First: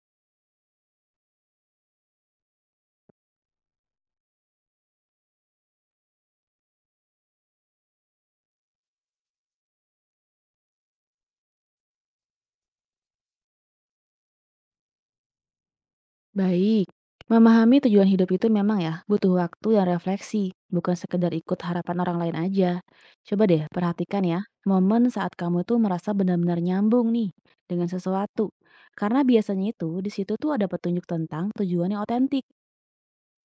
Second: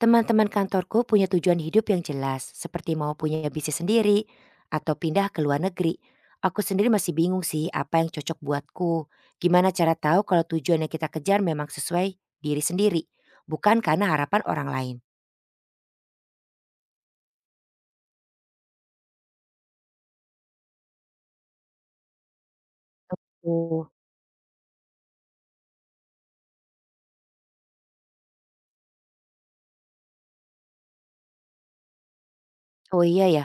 Teman-teman kantorku punya tujuan hidup yang jelas, seperti mau punya bisnis sendiri atau pindah ke luar negeri. Aku sendiri masih bingung sih apa yang cocok buatku. Gimana cara tahu kalau tujuan yang kita kejar memang sesuai diri sendiri, bukan karena harapan orang lain. Baik, memahami tujuan hidup itu memang ya butuh waktu yang refleksi, bukan sekedar ikut harapan orang lain aja. Coba deh Oh. perhatikan ya, momen saat kamu tuh merasa benar-benar nyambung nih dengan sesuatu. Karena biasanya itu di situ tuh ada petunjuk tentang tujuan yang otentik. Oh iya ya,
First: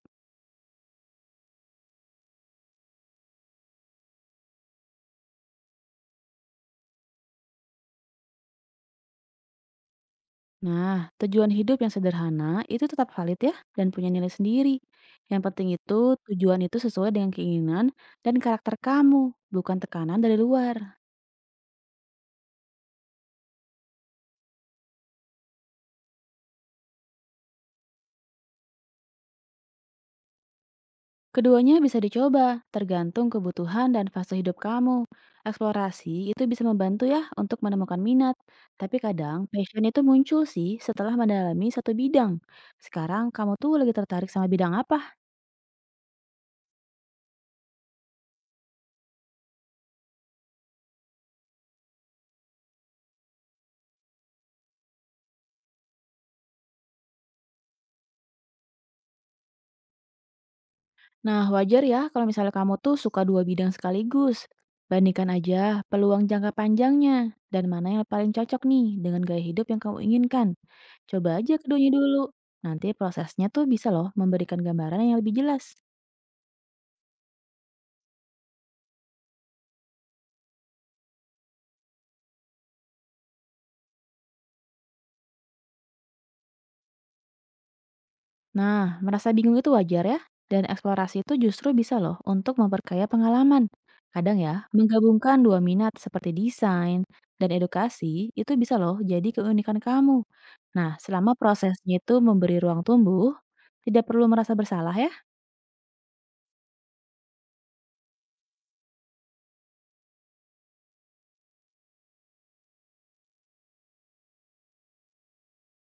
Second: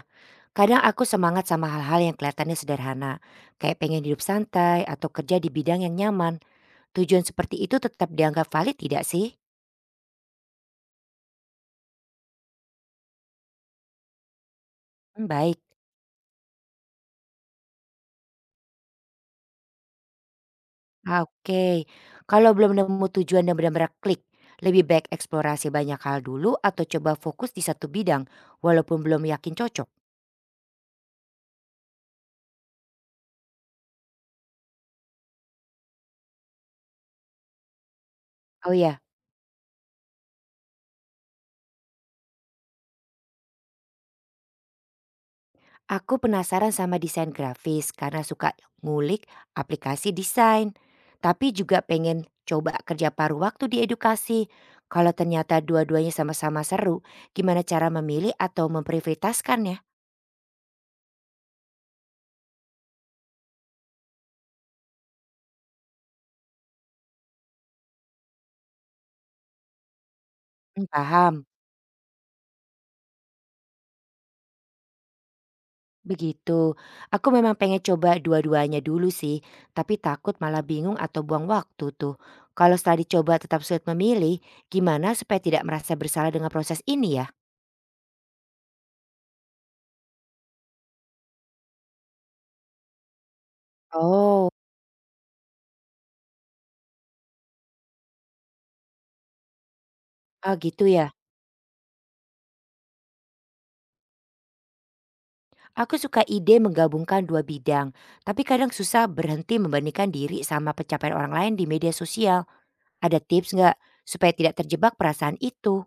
kadang aku semangat sama hal-hal yang kelihatannya sederhana, kayak pengen hidup santai atau kerja di bidang yang nyaman. Tujuan seperti itu tetap dianggap valid tidak sih? Nah, tujuan hidup yang sederhana itu tetap valid ya dan punya nilai sendiri. Hmm, Yang baik. penting itu tujuan itu sesuai dengan keinginan dan karakter kamu, bukan tekanan dari luar. Ah, oke, kalau belum nemu tujuan yang benar-benar klik, lebih baik eksplorasi banyak hal dulu atau coba fokus di satu bidang walaupun belum yakin cocok? Keduanya bisa dicoba, tergantung kebutuhan dan fase hidup kamu. Eksplorasi itu bisa membantu ya untuk menemukan minat, Oh tapi ya, kadang passion itu muncul sih setelah mendalami satu bidang. Sekarang kamu tuh lagi tertarik sama bidang apa? aku penasaran sama desain grafis karena suka ngulik aplikasi desain. Tapi juga pengen coba kerja paruh waktu di edukasi. Kalau ternyata dua-duanya sama-sama seru, gimana cara memilih atau memprioritaskannya? Nah, wajar ya kalau misalnya kamu tuh suka dua bidang sekaligus. Bandingkan aja peluang jangka panjangnya dan mana yang paling cocok nih dengan gaya hidup yang kamu inginkan. Hmm, Coba paham. aja keduanya dulu. Nanti prosesnya tuh bisa loh memberikan gambaran yang lebih jelas. Begitu. Aku memang pengen coba dua-duanya dulu sih, tapi takut malah bingung atau buang waktu tuh. Kalau setelah dicoba tetap sulit memilih, gimana supaya tidak merasa bersalah dengan proses ini ya? Nah, merasa bingung itu wajar ya, dan eksplorasi itu justru bisa loh untuk memperkaya pengalaman. Kadang Oh, ya, menggabungkan dua minat seperti desain dan edukasi itu bisa loh jadi keunikan kamu. ah gitu Nah, ya. selama prosesnya itu memberi ruang tumbuh, tidak perlu merasa bersalah ya. Aku suka ide menggabungkan dua bidang, tapi kadang susah berhenti membandingkan diri sama pencapaian orang lain di media sosial. Ada tips nggak supaya tidak terjebak perasaan itu?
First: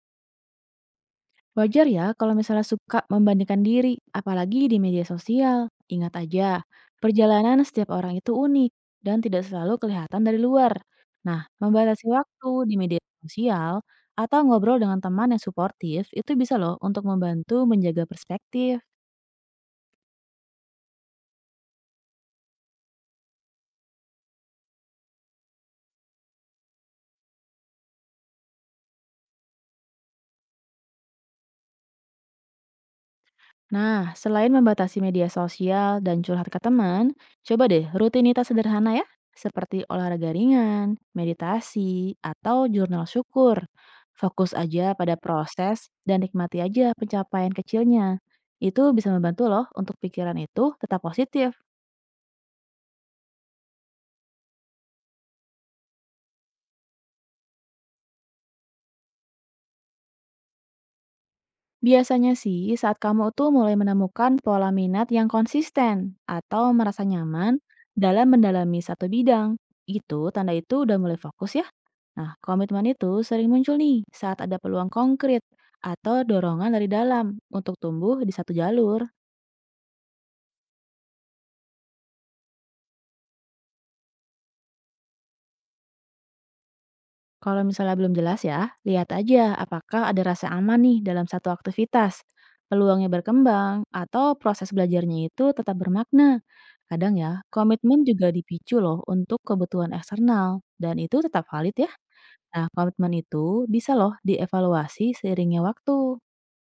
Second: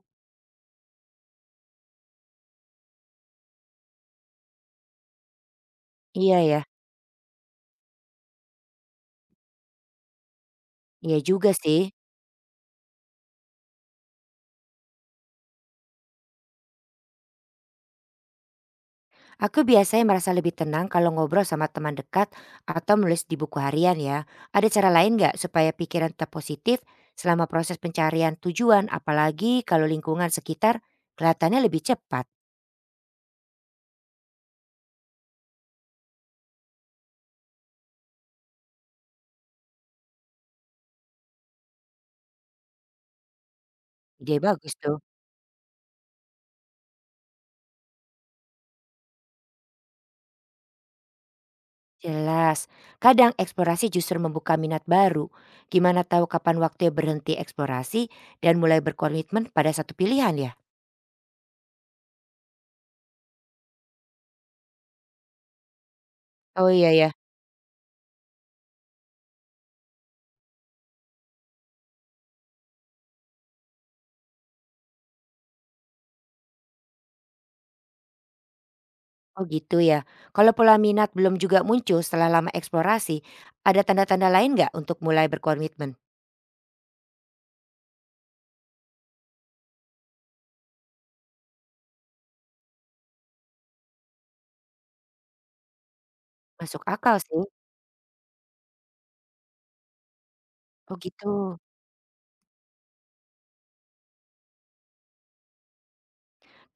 Wajar ya kalau misalnya suka membandingkan diri, apalagi di media sosial. Ingat Iya ya, aja, perjalanan setiap orang itu unik dan tidak selalu kelihatan dari luar. iya Nah, juga sih. membatasi waktu di media sosial atau ngobrol dengan teman yang suportif itu bisa loh untuk membantu menjaga perspektif. Aku biasanya merasa lebih tenang kalau ngobrol sama teman dekat atau menulis di buku harian ya. Ada cara lain nggak supaya pikiran tetap positif selama proses pencarian tujuan, apalagi kalau lingkungan sekitar kelihatannya lebih cepat? Nah, selain membatasi media sosial dan curhat ke teman, coba deh rutinitas sederhana ya, seperti olahraga ringan, meditasi, atau jurnal syukur. Ide Fokus bagus aja tuh. pada proses dan nikmati aja pencapaian kecilnya. Itu bisa membantu loh untuk pikiran itu tetap positif. Jelas. Kadang eksplorasi justru membuka minat baru. Gimana tahu kapan waktunya berhenti eksplorasi dan mulai berkomitmen pada satu pilihan ya? Biasanya sih saat kamu tuh mulai menemukan pola minat yang konsisten atau Oh iya merasa ya. nyaman dalam mendalami satu bidang, itu tanda itu udah mulai fokus ya. Nah, komitmen itu sering muncul nih saat ada peluang konkret atau dorongan dari dalam untuk tumbuh di satu jalur. Oh gitu ya. Kalau pola minat belum juga muncul setelah lama eksplorasi, ada tanda-tanda lain nggak untuk mulai berkomitmen? Kalau misalnya belum jelas ya, lihat aja apakah ada rasa aman nih dalam satu aktivitas. Peluangnya berkembang atau proses belajarnya itu tetap bermakna. Masuk Kadang akal ya, sih. komitmen juga dipicu loh untuk kebutuhan eksternal Oh dan itu tetap gitu. valid ya. Nah, komitmen itu bisa loh dievaluasi seiringnya waktu.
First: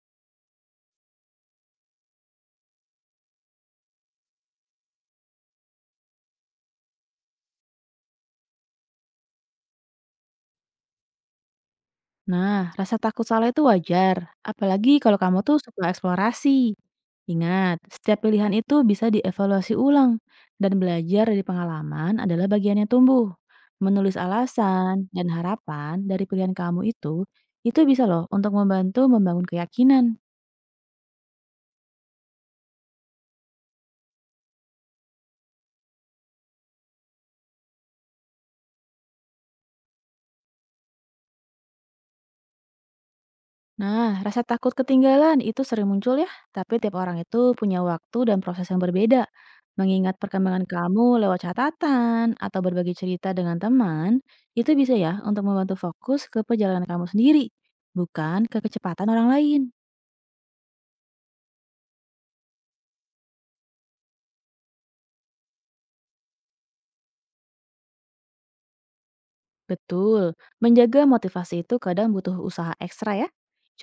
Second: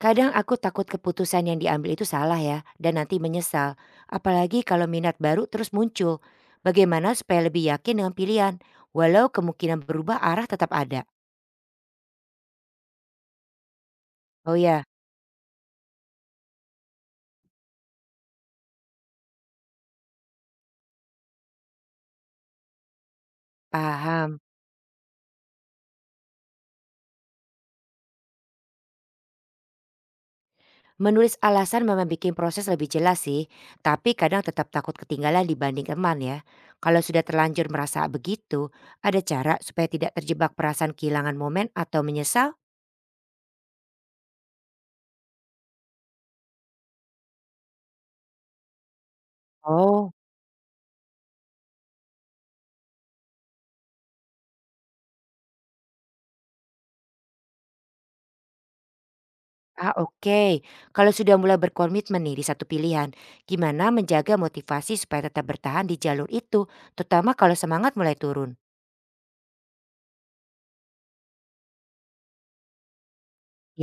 Kadang aku takut keputusan yang diambil itu salah ya, dan nanti menyesal. Apalagi kalau minat baru terus muncul. Bagaimana supaya lebih yakin dengan pilihan, walau kemungkinan berubah arah tetap ada. Nah, rasa takut salah itu wajar, Oh ya, apalagi kalau kamu tuh suka eksplorasi. Ingat, setiap pilihan itu bisa dievaluasi ulang, dan belajar dari pengalaman adalah bagian yang tumbuh. Menulis paham. alasan dan harapan dari pilihan kamu itu bisa loh untuk membantu membangun keyakinan. Menulis alasan memang bikin proses lebih jelas sih, tapi kadang tetap takut ketinggalan dibanding teman ya. Kalau sudah terlanjur merasa begitu, ada cara supaya tidak terjebak perasaan kehilangan momen atau menyesal? Nah, rasa takut ketinggalan itu sering muncul ya, tapi tiap orang itu punya waktu dan proses yang berbeda. Oh, Mengingat perkembangan kamu lewat catatan atau berbagi cerita dengan teman, itu bisa ya untuk membantu fokus ke perjalanan kamu sendiri, bukan ke kecepatan orang lain. ah oke. Kalau sudah mulai berkomitmen nih di satu pilihan, gimana menjaga motivasi supaya tetap bertahan di jalur itu, terutama kalau semangat mulai turun? Betul, menjaga motivasi itu kadang butuh usaha ekstra ya.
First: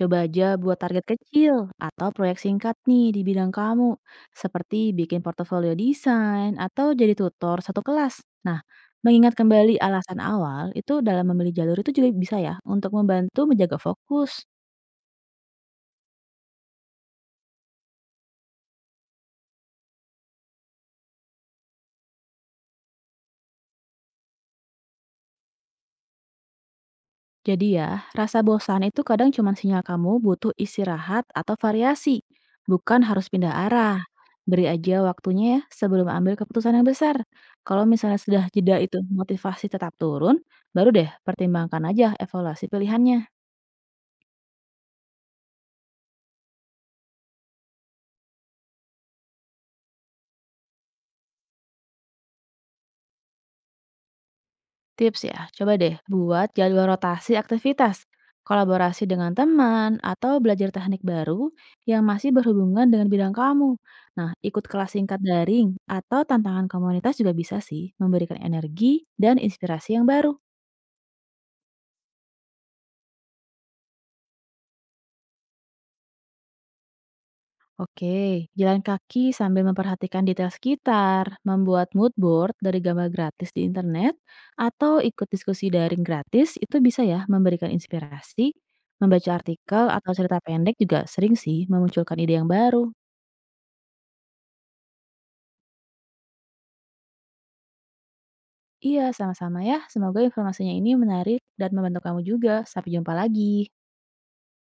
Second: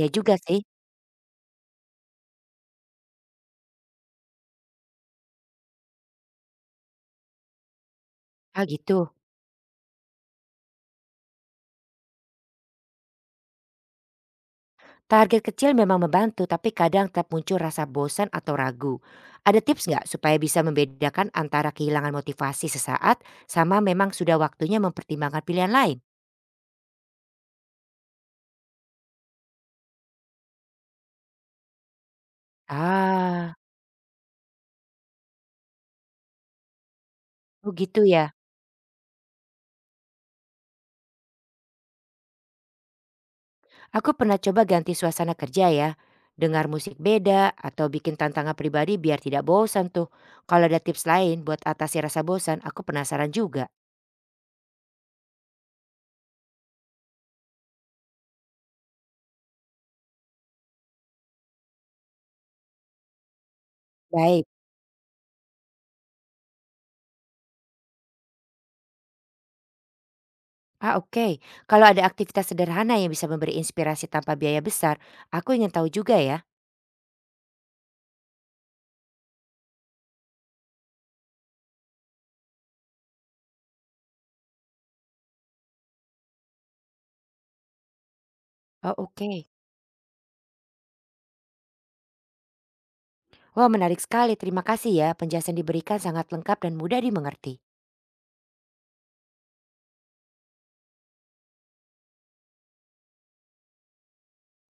Ya juga aja sih. buat target kecil atau proyek singkat nih di bidang kamu, seperti bikin portofolio desain atau jadi tutor satu kelas. Nah, Ah gitu. mengingat kembali alasan awal itu dalam memilih jalur itu juga bisa ya untuk membantu menjaga fokus. Target kecil memang membantu, tapi kadang tetap muncul rasa bosan atau ragu. Ada tips nggak supaya bisa membedakan antara kehilangan motivasi sesaat sama memang sudah waktunya mempertimbangkan pilihan lain? Jadi ya, rasa bosan itu kadang cuma sinyal kamu butuh istirahat atau variasi, bukan harus pindah Ah, arah. Beri aja waktunya ya sebelum ambil keputusan yang besar. oh Kalau gitu misalnya ya. sudah jeda itu motivasi tetap turun, baru deh pertimbangkan aja evaluasi pilihannya. Aku pernah coba ganti suasana kerja ya. Dengar musik beda atau bikin tantangan pribadi biar tidak bosan tuh. Kalau ada tips lain buat atasi rasa bosan, aku penasaran juga. Tips ya, coba deh buat jadwal rotasi aktivitas, kolaborasi dengan teman, atau belajar teknik baru yang masih berhubungan dengan bidang kamu. Nah, Baik. ikut kelas singkat daring atau tantangan komunitas juga bisa sih memberikan energi dan inspirasi yang baru. Ah oke, kalau ada aktivitas sederhana yang bisa memberi inspirasi tanpa biaya besar, aku ingin tahu juga ya. Oke, jalan kaki sambil memperhatikan detail sekitar, membuat mood board dari gambar gratis di internet, atau ikut diskusi daring gratis itu bisa ya memberikan inspirasi. Oh, Membaca oke. artikel atau cerita pendek juga sering sih memunculkan ide yang baru. Wah, menarik sekali. Terima kasih ya. Penjelasan diberikan sangat lengkap dan mudah dimengerti. Iya, sama-sama ya. Semoga informasinya ini menarik dan membantu kamu juga. Sampai jumpa lagi.